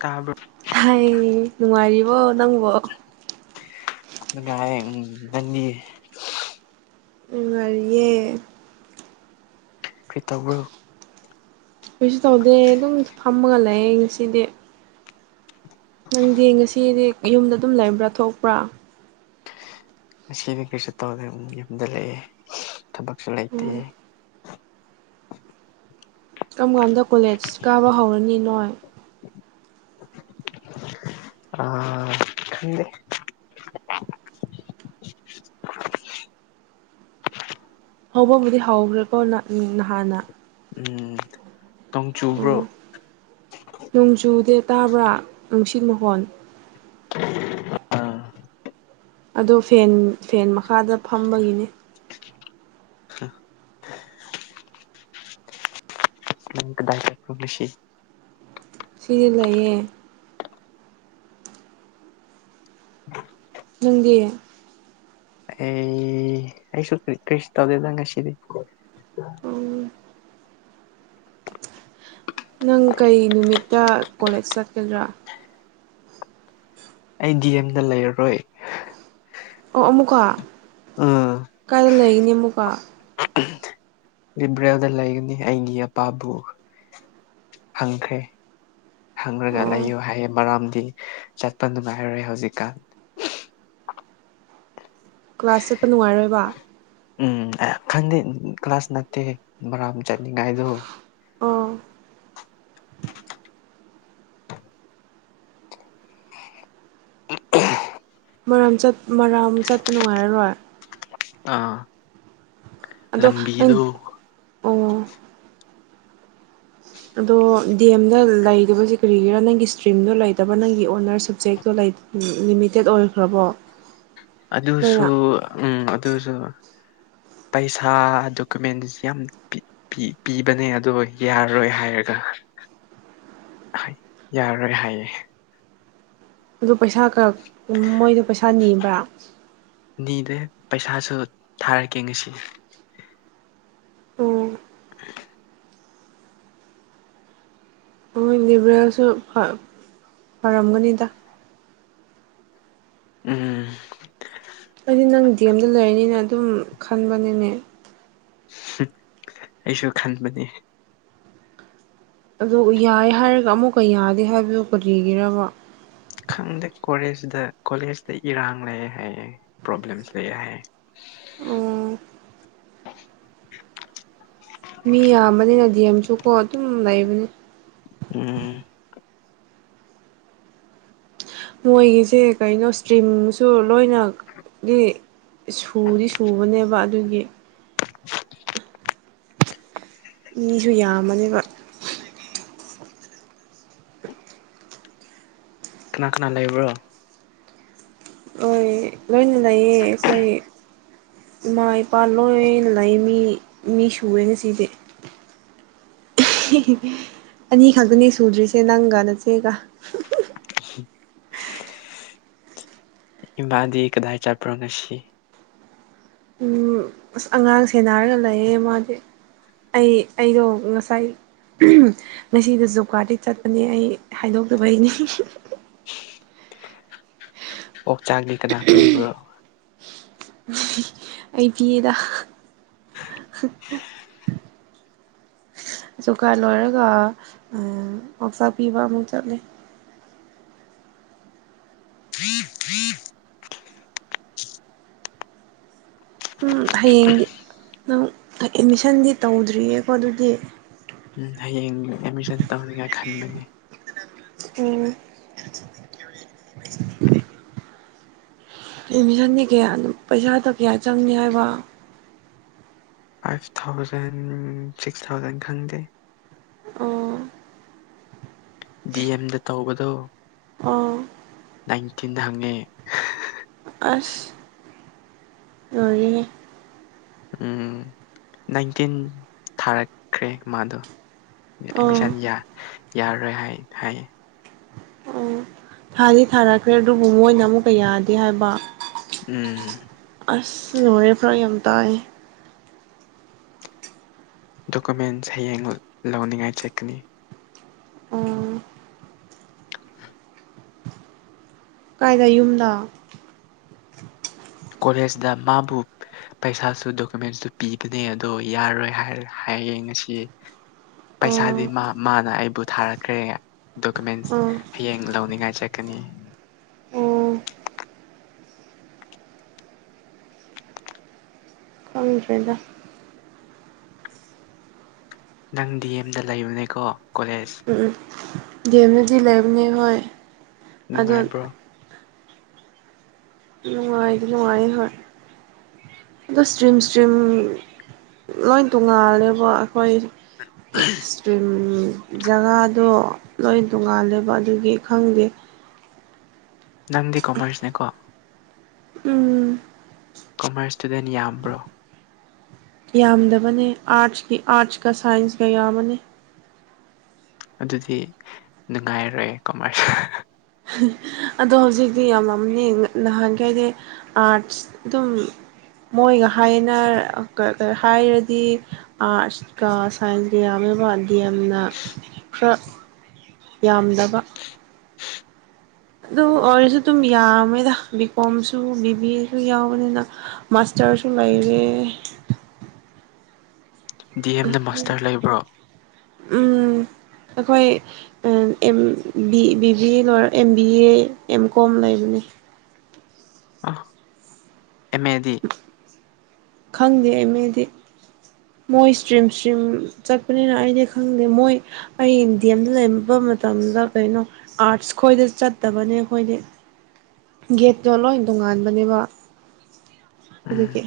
ꯇꯥꯕ꯭ꯔꯣ [unintelligible] ꯅꯨꯡꯉꯥꯏꯔꯤꯕꯣ ꯅꯪꯕꯣ [unintelligible] ꯎꯝ ꯅꯟꯗꯤ ꯅꯨꯉꯥꯔꯤꯌꯦ ꯐ꯭ꯔꯤꯇꯧꯕ꯭ꯔꯨ ꯀꯣꯏꯁꯨ ꯇꯧꯗꯦ ꯑꯗꯨꯝ ꯐꯝꯃꯒ ꯂꯩ ꯉꯁꯤꯗꯤ ꯅꯪꯗꯤ ꯉꯁꯤꯗꯤ ꯌꯨꯝꯗ ꯑꯗꯨꯝ ꯂꯩꯕ꯭ꯔꯥ ꯊꯣꯛꯄ꯭ꯔꯥ ꯑꯁꯤꯗꯤ ꯀꯔꯤꯁꯨ ꯇꯧꯗꯦ ꯌꯨꯝꯗ ꯂꯩꯑꯦ ꯊꯕꯛꯁꯨ ꯂꯩꯇꯦꯦ ꯎꯝ ꯀꯔꯝ ꯀꯥꯟꯗ ꯀꯣꯂꯦꯖ ꯀꯥꯕ ꯍꯧꯔꯅꯤ ꯅꯣꯏ ꯑ ꯈꯗꯦ ꯍꯧꯕꯕꯨꯗꯤ ꯍꯧꯈ꯭ꯔꯦꯀꯣ ꯅꯍꯥꯟꯅ ꯎꯝ ꯅꯣꯡ ꯆꯨꯕ꯭ꯔꯣ ꯑꯣ ꯅꯣꯡꯖꯨꯗꯦ ꯇꯥꯕ꯭ꯔꯥ ꯅꯨꯡꯁꯤꯠ ꯃꯈꯣꯟ ꯑꯥ ꯑꯗꯣ ꯐꯦꯟ ꯐꯦꯟ ꯃꯈꯥꯗ ꯐꯝꯕꯒꯤꯅꯤ [unintelligible] ꯁꯤ ꯂꯩꯌꯦ ꯅꯪꯒꯤ ꯑꯦ ꯑꯩꯁꯨꯔꯤ ꯀ꯭ꯔꯤꯁ ꯇꯧꯗꯦꯗ ꯉꯥꯁꯤ [unintelligible] ꯎꯝ ꯅꯪ ꯀꯩ ꯅꯨꯃꯤꯠꯇ ꯀꯣꯂꯦꯖ ꯆꯠꯀꯗ꯭ꯔꯥ ꯑꯩ ꯗꯤ ꯑꯦꯝꯗ ꯂꯩꯔꯔꯣꯏ ꯑꯣ ꯑꯃꯨꯛꯀ ꯀꯥꯏꯗ ꯂꯩꯔꯤꯅꯤ ꯑꯃꯨꯛꯀ ꯂꯤꯕ꯭ꯔꯌꯥꯗ ꯂꯩꯒꯅꯤ ꯑꯩꯒꯤ ꯑꯄꯥꯕꯨ ꯈꯪꯈ꯭ꯔꯦ ꯍꯪꯔꯒ ꯑꯣ ꯂꯩꯌꯨ ꯍꯥꯏꯌꯦꯦ ꯃꯔꯝꯗꯤ ꯆꯠꯄ ꯅꯨꯡꯉꯥꯏꯔꯣꯏ ꯍꯧꯖꯤꯛꯀꯥꯟ ꯀ꯭ꯂꯥꯁ ꯆꯠꯄ ꯅꯨꯡꯉꯥꯏꯔꯣꯏꯕ ꯎꯝ ꯈꯪꯗꯦ ꯀ꯭ꯂꯥꯁ ꯅꯠꯇꯦ ꯃꯔꯥ ꯆꯠꯅꯤꯡꯉꯥꯏꯗꯣ ꯑꯣ ꯃꯔꯥꯝ ꯆꯠ ꯃꯔꯥꯝ ꯆꯠꯄ ꯅꯨꯡꯉꯥꯏꯔꯔꯣꯏ ꯑꯥ ꯑꯗꯣ ꯅꯪ ꯂꯝꯕꯤꯗꯨꯣ ꯑꯣ ꯑꯗꯣ ꯗꯤ ꯑꯦꯝꯗ ꯂꯩꯁꯦ ꯀꯔꯤꯒꯤꯔꯥ ꯅꯪꯒꯤ ꯏꯁꯇ꯭ꯔꯤꯝꯗꯣ ꯂꯩꯇꯕ ꯅꯪꯒꯤ ꯑꯣꯅꯔꯁ ꯁꯞꯖꯦꯛꯇꯣ ꯂꯩ ꯂꯤꯃꯤꯇꯦꯠ ꯑꯣꯏꯈ꯭ꯔꯕꯣ ꯑꯗꯨꯁꯨ ꯂꯣꯏꯅ ꯎꯝ ꯑꯗꯨꯁꯨ ꯄꯩꯁꯥ ꯗꯣꯀꯨꯃꯦꯟꯁꯤ ꯌꯥꯝ ꯄꯤ ꯄꯤꯕꯅꯦ ꯑꯗꯣ ꯌꯥꯔꯔꯣꯏ ꯍꯥꯏꯔꯒ ꯌꯥꯔꯔꯣꯏ ꯍꯥꯏꯌꯦ ꯑꯗꯨ ꯄꯩꯁꯥ ꯈꯔ ꯃꯣꯏꯗꯣ ꯄꯩꯁꯥ ꯅꯤꯕ꯭ꯔꯥ ꯅꯤꯗꯦ ꯄꯩꯁꯥꯁꯨ ꯊꯥꯔꯛꯀꯦ ꯉꯁꯤ ꯑꯣꯝ ꯎ ꯃꯣꯏ ꯂꯤꯕꯔꯦꯜꯁꯨ ꯐꯔꯝꯒꯅꯤꯗ ꯎꯝ ꯑꯩꯗꯤ ꯅꯪ ꯗꯤ ꯑꯦꯝꯗ ꯂꯩꯔꯅꯤꯅ ꯑꯗꯨꯝ ꯈꯟꯕꯅꯤꯅꯦ ꯑꯩꯁꯨ ꯈꯟꯕꯅꯦ ꯑꯗ ꯌꯥꯏ ꯍꯥꯏꯔꯒ ꯑꯃꯨꯛꯀ ꯌꯥꯗꯦ ꯍꯥꯏꯕꯗꯨꯣ ꯀꯔꯤꯒꯔꯕ ꯈꯪꯗꯦ ꯀꯣꯂꯦꯖꯗ ꯀꯣꯂꯦꯖꯇ ꯏꯔꯥꯡ ꯂꯩꯦ ꯍꯥꯏꯌꯦꯦ ꯄ꯭ꯔꯣꯕ꯭ꯂꯦꯝꯁ ꯂꯩꯑꯦ ꯍꯥꯏꯌꯦꯦ ꯎ ꯑꯣ ꯃꯤ ꯌꯥꯝꯕꯅꯤꯅꯗꯤꯦꯝꯁꯨꯀꯣ ꯑꯗꯨꯝ ꯂꯩꯕꯅꯤ ꯎꯝ ꯃꯣꯏꯒꯤꯁꯦ ꯀꯩꯅꯣ ꯏꯁꯇ꯭ꯔꯤꯝꯁꯨ ꯂꯣꯏꯅꯗꯤ ꯁꯨꯗꯤ ꯁꯨꯕꯅꯦꯕ ꯑꯗꯨꯒꯤ ꯃꯤꯁꯨ ꯌꯥꯝꯃꯅꯦꯕ ꯀꯅꯥ ꯀꯅꯥ ꯂꯩꯕ꯭ꯔꯣ ꯂꯣꯏ ꯂꯣꯏꯅ ꯂꯩꯌꯦ ꯑꯩꯈꯣꯏ ꯏꯃꯥ ꯏꯄꯥ ꯂꯣꯏꯅ ꯂꯩ ꯃꯤ ꯃꯤ ꯁꯨꯑꯦꯅ ꯁꯤꯁꯦ ꯑꯅꯤ ꯈꯛꯇꯅꯦ ꯁꯨꯗ꯭ꯔꯤꯁꯦ ꯅꯪꯒ ꯅꯆꯦꯒ [unintelligible] ꯏꯕꯥꯗꯤ ꯀꯗꯥ ꯆꯄꯔꯣꯅꯁꯤ ꯎꯝ ꯑꯁ ꯑꯉꯥꯡ ꯁꯦꯟꯅꯔꯒ ꯂꯩꯌꯦ ꯃꯥꯗꯤ ꯑꯩ ꯑꯩꯗꯣ ꯉꯁꯥꯏ ꯉꯁꯤꯗ ꯖꯨꯀꯥꯔꯗꯤ ꯆꯠꯄꯅꯦ ꯑꯩ ꯍꯥꯏꯗꯣꯛꯇꯕꯩꯅꯤ ꯎ ꯑꯣꯛꯆꯥꯛꯗꯤ ꯀꯅꯥ ꯀꯤꯕ꯭ꯔꯣ ꯑꯩꯕꯤꯗ ꯑꯨ ꯈꯔ ꯂꯣꯏꯔꯒ ꯉꯥꯎꯆꯥꯛ ꯄꯤꯕ ꯑꯃꯨꯛ ꯆꯠꯂꯦ ꯎ ꯍꯌꯦꯡꯗꯤ ꯅꯪ ꯑꯦꯠꯃꯤꯁꯟꯗꯤ ꯇꯧꯗ꯭ꯔꯤꯌꯦꯀꯣ ꯑꯗꯨꯗꯤ ꯎꯝ ꯍꯌꯦꯡ ꯑꯦꯗꯃꯤꯁꯟ ꯇꯧꯅꯤꯡꯉꯥꯏ ꯈꯟꯕꯅꯦ ꯎꯝ ꯑꯦꯠꯃꯤꯁꯟꯗꯤ ꯀꯌꯥ ꯄꯩꯁꯥꯗ ꯀꯌꯥ ꯆꯪꯅꯤ ꯍꯥꯏꯕ ꯐꯥꯏꯚ ꯊꯥꯎꯖꯟ ꯁꯤꯛꯁ ꯊꯥꯎꯖꯟ ꯈꯪꯗꯦ ꯑꯣ ꯗꯤ ꯑꯦꯝꯗ ꯇꯧꯕꯗꯣ ꯑꯣ ꯅꯥꯏꯟꯇꯤꯟꯗ ꯍꯪꯉꯦ ꯑꯁ ꯌꯔꯤ ꯎꯝ ꯅꯥꯏꯟꯇꯤꯟ ꯊꯥꯔꯛꯈ꯭ꯔꯦ ꯃꯥꯗꯣ ꯑꯣ ꯑꯦꯗꯃꯤꯁꯟ ꯌꯥꯔꯔꯣꯏ ꯍꯥꯏ ꯍꯥꯏꯌꯦ ꯑꯣ ꯊꯥꯗꯤ ꯊꯥꯔꯛꯈ꯭ꯔꯦ ꯑꯗꯨꯕꯨ ꯃꯣꯏꯅ ꯑꯃꯨꯛꯀ ꯌꯥꯗꯦ ꯍꯥꯏꯕ ꯎꯝ ꯑꯁ ꯂꯉꯔꯦ ꯐꯔꯥ ꯌꯥꯝ ꯇꯥꯏ ꯗꯣꯀꯨꯃꯦꯟꯁ ꯍꯌꯦꯡ ꯂꯧꯅꯤꯡꯉꯥꯏ ꯆꯠꯀꯅꯤ ꯎ ꯀꯥꯏꯗ ꯌꯨꯝꯗ ꯀꯣꯂꯦꯖꯇ ꯃꯥꯕꯨ ꯄꯩꯁꯥꯁꯨ ꯗꯣꯀꯨꯃꯦꯟꯁꯁꯨꯨ ꯄꯤꯕꯅꯦ ꯑꯗꯣ ꯌꯥꯔꯣꯏ ꯍꯥꯏꯌꯦꯦ ꯉꯁꯤ ꯄꯩꯁꯥꯗꯤ ꯑꯣ ꯃꯥ ꯃꯥꯅ ꯑꯩꯕꯨ ꯊꯥꯔꯛꯈ꯭ꯔꯦ ꯗꯣꯀꯨꯃꯦꯟꯁ ꯑꯣ ꯍꯌꯦꯡ ꯂꯧꯅꯤꯡꯉꯥꯏ ꯆꯠꯀꯅꯤ ꯑꯣ ꯑꯗꯨꯝꯗꯣꯏꯗ ꯅꯪ ꯗꯤ ꯑꯦꯝꯗ ꯂꯩꯕꯅꯦꯀꯣ ꯀꯣꯂꯦꯖ ꯎꯝ ꯒꯦꯝꯗꯗꯤ ꯂꯩꯕꯅꯦ ꯍꯣꯏ ꯑꯗꯣ ꯅꯨꯡꯉꯥꯏꯕ꯭ꯔꯣ ꯅꯨꯡꯉꯥꯏꯗꯤ ꯅꯨꯡꯉꯥꯏ ꯍꯣꯏ ꯑꯗꯣ ꯏꯁꯇ꯭ꯔꯤꯝ ꯏꯁꯇ꯭ꯔꯤꯝ ꯂꯣꯏ ꯇꯣꯡꯉꯥꯜꯂꯦꯕ ꯑꯩꯈꯣꯏ ꯎ ꯏꯁꯇ꯭ꯔꯤꯝ ꯖꯒꯥꯗꯣ ꯂꯣꯏ ꯇꯣꯡꯉꯥꯜꯂꯦꯕ ꯑꯗꯨꯒꯤ ꯈꯪꯗꯦ ꯅꯪꯗꯤ ꯀꯣꯃꯔꯁꯅꯦꯀꯣ ꯎꯝ ꯀꯣꯃꯔꯁ ꯏꯁꯇꯨꯗꯦꯟ ꯌꯥꯝꯕ꯭ꯔꯣ ꯌꯥꯝꯗꯕꯅꯦ ꯑꯥꯔꯠꯁꯀꯤ ꯑꯥꯔꯠꯁꯀ ꯁꯥꯏꯟꯁꯀ ꯌꯥꯝꯕꯅꯦ ꯑꯗꯨꯗꯤ ꯅꯨꯡꯉꯥꯏꯔꯔꯣꯏ ꯀꯃꯥꯏꯁ ꯑꯗꯣ ꯍꯧꯖꯤꯛꯇꯤ ꯌꯥꯝ ꯌꯥꯝꯅꯤ ꯅꯍꯥꯟꯒꯩ ꯍꯥꯏꯗꯤ ꯑꯥꯠꯁ ꯑꯗꯨꯝ ꯃꯣꯏꯒ ꯍꯥꯏꯅ ꯍꯥꯏꯔꯗꯤ ꯑꯥ ꯀꯥ ꯁꯥꯏꯖꯀ ꯌꯥꯝꯃꯦꯕ ꯗꯤ ꯑꯦꯝꯅ ꯈꯔ ꯌꯥꯝꯗꯕ ꯑꯗꯨ ꯑꯣꯏꯔꯁꯨ ꯑꯗꯨꯝ ꯌꯥꯝꯃꯦꯗ ꯕꯤ ꯀꯣꯝꯁꯨ ꯕꯤ ꯕꯤ ꯑꯦꯁꯨ ꯌꯥꯎꯕꯅꯤꯅ ꯃꯥꯁꯇꯔꯁꯤ ꯂꯩꯔꯦ ꯗꯤ ꯑꯦꯝꯗ ꯃꯥꯁꯇꯔ ꯂꯩꯕ꯭ꯔꯣ ꯎꯝ ꯑꯩꯈꯣꯏ ꯕꯤ ꯕꯤ ꯂꯣꯏꯔ M B A M Com ꯂꯩꯕꯅꯦ ꯑꯂ ꯑꯦꯃꯦꯗꯤ ꯈꯪꯗꯦ ꯑꯦꯃꯦꯗꯤ ꯃꯣꯏ ꯏꯁꯇ꯭ꯔꯤꯝ ꯏꯁꯇ꯭ꯔꯤꯝ ꯆꯠꯄꯅꯤꯅ ꯑꯩꯗꯤ ꯈꯪꯗꯦ ꯃꯣꯏ ꯑꯩ ꯏꯟꯗꯤ ꯑꯦꯝꯗ ꯂꯩꯔꯝꯕ ꯃꯇꯝꯗ ꯀꯩꯅꯣ ꯑꯥꯔꯠꯁ ꯈꯣꯏꯗ ꯆꯠꯇꯕꯅꯦ ꯑꯩꯈꯣꯏꯗꯤ ꯒꯦꯠꯇꯣ ꯂꯣꯏ ꯇꯣꯉꯥꯟꯕꯅꯦꯕ ꯎꯝ ꯑꯗꯨꯒꯤ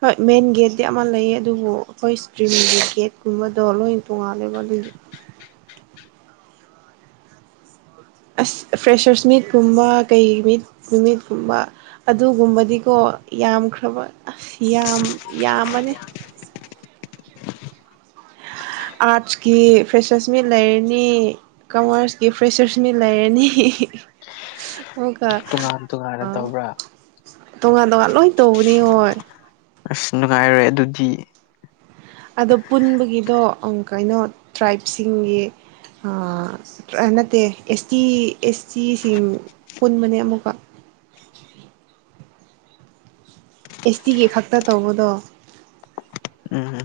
ꯍꯣꯏ ꯃꯦꯟ ꯒꯦꯠꯇꯤ ꯑꯃ ꯂꯩꯌꯦ ꯑꯗꯨꯕꯨ ꯑꯩꯈꯣꯏ ꯏꯁꯇ꯭ꯔꯤꯝꯒꯤ ꯒꯦꯠꯀꯨꯝꯕꯗꯣ ꯂꯣꯏ ꯇꯣꯡꯉꯥꯜꯂꯦꯕ ꯑꯗꯨꯒꯤ ꯑꯁ ꯐ꯭ꯔꯦꯁꯔꯁ ꯃꯤꯠꯀꯨꯝꯕ ꯀꯩ ꯃꯤꯠ ꯅꯨꯃꯤꯠꯀꯨꯝꯕ ꯑꯗꯨꯒꯨꯝꯕꯗꯤꯀꯣ ꯌꯥꯝꯈ꯭ꯔꯕ ꯑꯁ ꯌꯥꯝ ꯌꯥꯝꯃꯅꯤ ꯑꯥꯔꯠꯁꯀꯤ ꯐ꯭ꯔꯦꯁꯁꯃꯤ ꯂꯩꯔꯅꯤ ꯀꯃꯔꯁꯀꯤ ꯐ꯭ꯔꯦꯁꯔꯁ ꯃꯤ ꯂꯩꯔꯅꯤ ꯇꯣꯉꯥꯟ ꯇꯣꯉꯥꯟꯅ ꯑꯣ ꯇꯧꯕ꯭ꯔꯥ ꯇꯣꯉꯥꯟ ꯇꯣꯉꯥꯟ ꯂꯣꯏ ꯇꯧꯕꯅꯤ ꯍꯣꯏ ꯑꯁ ꯅꯨꯡꯉꯥꯏꯔꯦ ꯑꯗꯨꯗꯤ ꯑꯗꯣ ꯄꯨꯟꯕꯒꯤꯗꯣ ꯀꯩꯅꯣ ꯇ꯭ꯔꯥꯏꯕꯁꯤꯡꯒꯤ ꯅꯠꯇꯦ ꯑꯦꯁ ꯇꯤ ꯑꯦꯁ ꯇꯤꯁꯤꯡ ꯄꯨꯟꯕꯅꯦ ꯑꯃꯨꯛꯀ ꯑꯦꯁ ꯇꯤꯒꯤ ꯈꯛꯇ ꯇꯧꯕꯗꯣ ꯎꯝ ꯎꯝ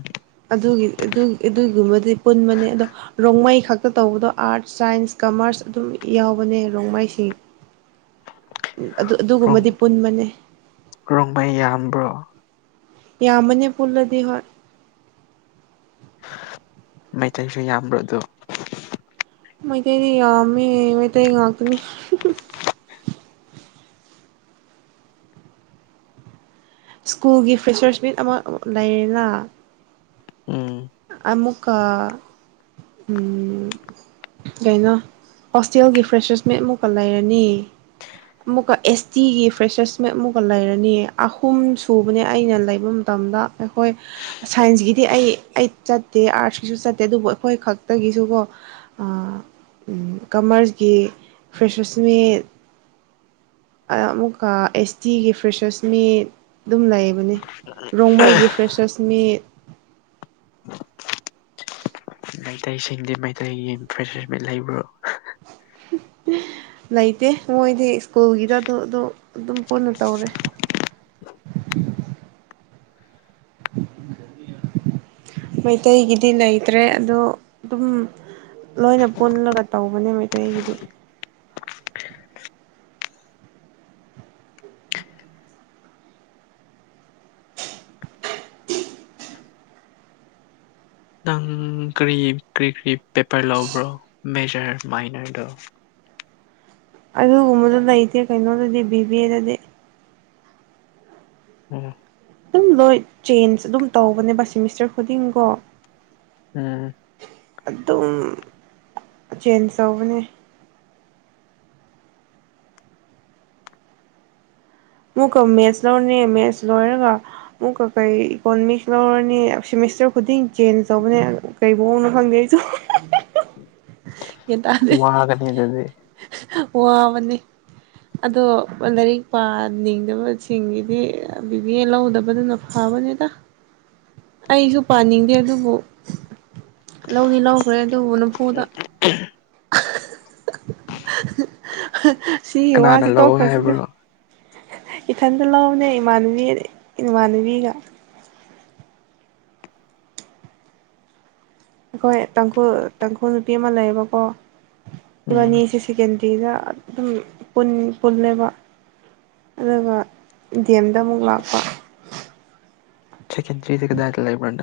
ꯑꯗꯨꯒꯤ ꯑꯗꯨ ꯑꯗꯨꯒꯤꯒꯨꯝꯕꯗꯤ ꯄꯨꯟꯕꯅꯦ ꯑꯗꯣ ꯔꯣꯡꯃꯩ ꯈꯛꯇ ꯇꯧꯕꯗꯣ ꯑꯥꯔꯠꯁ ꯁꯥꯏꯟꯁ ꯀꯃꯔꯁ ꯑꯗꯨꯝ ꯌꯥꯎꯕꯅꯦ ꯔꯣꯡꯃꯩꯁꯤꯡ [inaudible] ꯑꯗꯨ ꯑꯗꯨꯒꯨꯝꯕꯗꯤ ꯄꯨꯟꯕꯅꯦ ꯔꯣꯡꯕ ꯌꯥꯝꯕ꯭ꯔꯣ ꯌꯥꯝꯕꯅꯦ ꯄꯨꯜꯂꯗꯤ ꯍꯣꯏ ꯃꯩꯇꯩꯁꯨ ꯌꯥꯝꯕ꯭ꯔꯣ ꯑꯗꯣ ꯃꯩꯇꯩꯗꯤ ꯌꯥꯝꯃꯦ ꯃꯩꯇꯩ ꯉꯥꯛꯇꯅꯤ ꯁ꯭ꯀꯨꯜꯒꯤ ꯐ꯭ꯔꯦꯁꯔꯁ ꯃꯤꯠ ꯑꯃ ꯂꯩꯔꯅ ꯎꯝ ꯑꯃ ꯑꯃꯨꯀ ꯀꯩꯅꯣ ꯍꯣꯁꯇꯦꯜꯒꯤ ꯐ꯭ꯔꯦꯁꯦꯁ ꯃꯠꯃꯨꯛꯀ ꯂꯩꯔꯅꯤ ꯑꯃꯨꯛꯀ ꯑꯦꯁ ꯇꯤꯒꯤ ꯐ꯭ꯔꯦꯁꯔꯁ ꯃ ꯑꯃꯨꯛꯀ ꯂꯩꯔꯅꯤ ꯑꯍꯨꯝ ꯁꯨꯕꯅꯦ ꯑꯩꯅ ꯂꯩꯕ ꯃꯇꯝꯗ ꯑꯩꯈꯣꯏ ꯁꯥꯏꯟꯁꯀꯤꯗꯤ ꯑꯩ ꯑꯩꯠ ꯆꯠꯇꯦ ꯑꯥꯔꯠꯁꯀꯤꯁꯨ ꯆꯠꯇꯦ ꯑꯗꯨꯕꯨ ꯑꯩꯈꯣꯏ ꯈꯛꯇꯒꯤꯁꯨꯀꯣ ꯀꯃꯔꯁꯀꯤ ꯐ꯭ꯔꯦꯁꯣꯁꯃꯤ ꯑꯃꯨꯛꯀ ꯑꯦꯁ ꯇꯤꯒꯤ ꯐ꯭ꯔꯦꯁꯔꯁ ꯃꯤ ꯑꯗꯨꯝ ꯂꯩꯕꯅꯤ ꯔꯣꯡꯃꯩꯒꯤ ꯐ꯭ꯔꯦꯁꯔꯁ ꯃꯤꯠ ꯃꯩꯇꯩꯁꯤꯡꯗꯤ ꯃꯩꯇꯩꯒꯤ ꯐ꯭ꯔꯦꯁ ꯂꯩꯕ꯭ꯔꯣ ꯂꯩꯇꯦ ꯃꯣꯏꯗꯤ ꯁ꯭ꯀꯨꯜꯒꯤꯗ ꯑꯗꯨ ꯑꯗꯨ ꯑꯗꯨꯝ ꯄꯨꯟꯅ ꯇꯧꯔꯦ ꯇꯥꯗꯦ ꯑꯃꯇꯥ [inaudible] ꯃꯩꯇꯩꯒꯤꯗꯤ ꯂꯩꯇ꯭ꯔꯦ ꯑꯗꯣ ꯑꯗꯨꯝ ꯂꯣꯏꯅ ꯄꯨꯜꯂꯒ ꯇꯧꯕꯅꯦ ꯃꯩꯇꯩꯒꯤꯗꯤ ꯅꯪ ꯀ꯭ꯔꯤ ꯀ꯭ꯔꯤ ꯀ꯭ꯔꯤ ꯄꯦꯄꯔ ꯂꯧꯕ꯭ꯔꯣ ꯃꯦꯖꯔ ꯃꯥꯏꯅꯔꯗꯣ ꯑꯗꯨꯒꯨꯝꯕꯗꯣ ꯂꯩꯇꯦ ꯀꯩꯅꯣꯗꯗꯤ ꯕꯤꯕꯤ ꯑꯦꯗꯗꯤ ꯎꯝ ꯑꯗꯨꯝ ꯂꯣꯏ ꯆꯦꯟꯖ ꯑꯗꯨꯝ ꯇꯧꯕꯅꯦꯕ ꯁꯦꯃꯤꯁꯇꯔ ꯈꯨꯗꯤꯡꯀꯣ ꯎꯝ ꯑꯗꯨꯝ ꯆꯦꯟꯖ ꯇꯧꯕꯅꯦ ꯃꯨꯛꯀ ꯃꯦꯠꯁ ꯂꯧꯔꯅꯤ ꯃꯦꯠꯁ ꯂꯣꯏꯔꯒ ꯑꯃꯨꯛꯀ ꯀꯩ ꯏꯀꯣꯅꯣꯃꯤꯛꯁ ꯂꯧꯔꯅꯤ ꯁꯦꯃꯤꯁꯇꯔ ꯈꯨꯗꯤꯡ ꯆꯦꯟꯖ ꯇꯧꯕꯅꯦ ꯀꯩꯕꯅꯣ ꯈꯪꯗꯦ ꯑꯩꯁꯨ ꯋꯥꯒꯅꯤ ꯗꯗꯤ ꯋꯥ ꯑꯃꯅꯤꯅꯤ ꯑꯗꯣ ꯂꯥꯏꯔꯤꯛ ꯄꯥꯅꯤꯡꯗꯕꯁꯤꯡꯒꯤꯗꯤ ꯕꯤꯗꯤ ꯂꯧꯗꯕꯗꯨꯅ ꯍꯥꯎꯕꯖꯤꯗ ꯇꯥꯗꯦ [inaudible] ꯑꯩꯁꯨ ꯄꯥꯅꯤꯡꯗꯦ ꯑꯗꯨꯕꯨ ꯂꯧꯗꯤ ꯂꯧꯈ꯭ꯔꯦ ꯑꯗꯨꯕꯨ ꯅꯝꯐꯨꯗ ꯑ ꯁꯤ ꯀꯅꯥꯅ ꯋꯥꯁꯤ ꯂꯧ ꯇꯣꯛꯈ꯭ꯔꯁꯤꯗ ꯍꯥꯏꯕ꯭ꯔꯣ ꯏꯊꯟꯗ ꯂꯅꯦ ꯏꯃꯥꯟꯅꯕꯤ ꯏꯃꯥꯟꯅꯕꯤꯒ ꯑꯩꯈꯣꯏ ꯇꯥꯡꯈꯨꯜ ꯇꯥꯡꯈꯨꯜ ꯅꯨꯄꯤ ꯑꯃ ꯂꯩꯌꯦꯕꯀꯣ ꯎꯝ ꯏꯕꯥꯅꯤꯁꯦ ꯁꯦꯀꯦꯟꯗꯔꯤꯗ ꯑꯗꯨꯝ ꯄꯨꯜꯂꯦꯕ ꯑꯗꯨꯒ ꯗꯤ ꯑꯦꯝꯗ ꯑꯃꯨꯛ ꯂꯥꯛꯄ ꯆꯦꯀꯦꯟ ꯊ꯭ꯔꯤ ꯂ ꯂꯩꯥꯏꯕꯪ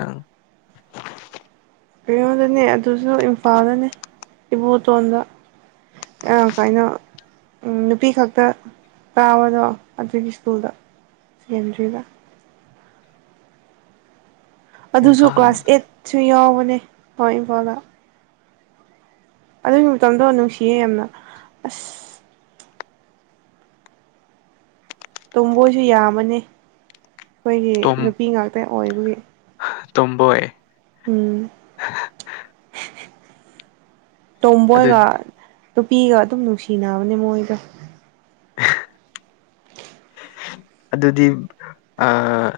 ꯀꯩꯅꯣꯗꯅꯦ ꯑꯗꯨꯁꯨ ꯏꯝꯐꯥꯜꯗꯅꯦ ꯏꯕꯣꯇꯣꯟꯗ ꯑ ꯀꯥꯏꯩꯅꯣ ꯅꯨꯄꯤ ꯈꯛꯇ ꯇꯥꯕꯗꯣ ꯑꯗꯨꯒꯤ ꯁ꯭ꯀꯨꯜꯗ ꯁꯦꯀꯦꯟꯗ꯭ꯔꯤꯗ ꯑꯗꯨꯁꯨ ꯏꯝꯐꯥꯜ ꯀ꯭ꯂꯥꯁ ꯑꯦꯠꯁꯨ ꯌꯥꯎꯕꯅꯦ ꯍꯣꯏ ꯏꯝꯐꯥꯜꯗ ꯑꯗꯨꯒꯤ ꯃꯇꯝꯗꯣ ꯅꯨꯡꯁꯤꯌꯦ ꯌꯥꯝꯅ ꯑꯁ ꯇꯨꯝꯕꯣꯏꯁꯨ ꯌꯥꯝꯃꯅꯤ ꯑꯩꯈꯣꯏꯒꯤ ꯅꯨꯄꯤ ꯉꯥꯛꯇ ꯑꯣꯏꯕꯒꯤ ꯇꯝꯕꯣꯏꯦ ꯎꯝ ꯑꯗꯨ ꯇꯝꯕꯣꯏꯒꯥꯟ ꯅꯨꯄꯤꯒ ꯑꯗꯨꯝ ꯅꯨꯡꯁꯤꯅꯕꯅꯦ ꯃꯣꯏꯒ ꯑꯗꯨꯗꯤ ꯑꯥ꯫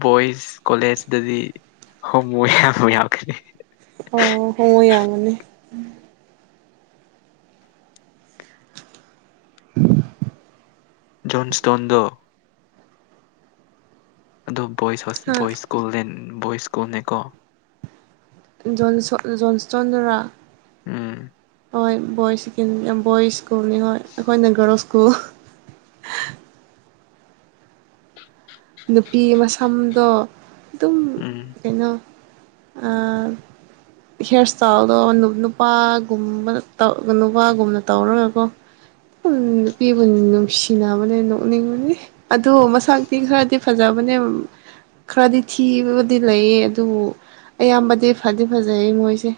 ꯕꯣꯏꯁ ꯀꯣꯂꯦꯖꯇꯗꯤ ꯍꯣꯃꯣ ꯌꯥꯝ ꯌꯥꯎꯈꯤꯅꯤ ꯑꯣ ꯍꯣꯡꯉꯣ ꯌꯥꯝꯒꯅꯤ꯫ ꯖꯣꯟꯁꯇꯣꯟꯗꯣ꯫ ꯑꯗꯨ ꯕꯣꯏꯁ ꯍꯣꯁ ꯍꯥ ꯕꯣꯏꯁ ꯁ꯭ꯀꯨꯜ ꯕꯣꯏꯁ ꯁ꯭ꯀꯨꯜꯅꯦꯀꯣ꯫ ꯖꯣꯟꯁꯣꯠ ꯖꯣꯟꯁꯇꯣꯟꯗꯔꯥ꯫ ꯎꯝ꯫ ꯍꯣꯏ ꯕꯣꯏꯁ ꯕꯣꯏꯁ ꯁ꯭ꯀꯨꯜꯅꯤ ꯍꯣꯏ ꯑꯩꯈꯣꯏꯅ ꯒꯥꯔꯜꯁ ꯁ꯭ꯀꯨꯜ ꯅꯨꯄꯤ ꯃꯁꯝꯗꯣ ꯑꯗꯨꯝ ꯎꯝ ꯀꯩꯅꯣ ꯍꯤꯌꯥꯔ ꯏꯁꯇꯥꯏꯜꯗꯣ ꯅꯨꯄꯥꯒꯨꯝꯕ ꯅꯨꯄꯥꯒꯨꯝꯅ ꯇꯧꯔꯣꯏꯀꯣ ꯎ ꯅꯨꯄꯤꯕꯨ ꯅꯨꯡꯁꯤꯅꯕꯅꯦ ꯅꯣꯛꯅꯤꯡꯕꯅꯤ ꯑꯗꯨꯗꯣ ꯃꯁꯛꯇꯤ ꯈꯔꯗꯤ ꯐꯖꯕꯅꯦ ꯈꯔꯗꯤ ꯊꯤꯕꯕꯨꯗꯤ ꯂꯩꯌꯦ ꯑꯗꯨꯕꯨ ꯑꯌꯥꯝꯕꯗꯤ ꯐꯗꯤ ꯐꯖꯩ ꯃꯣꯏꯁꯦ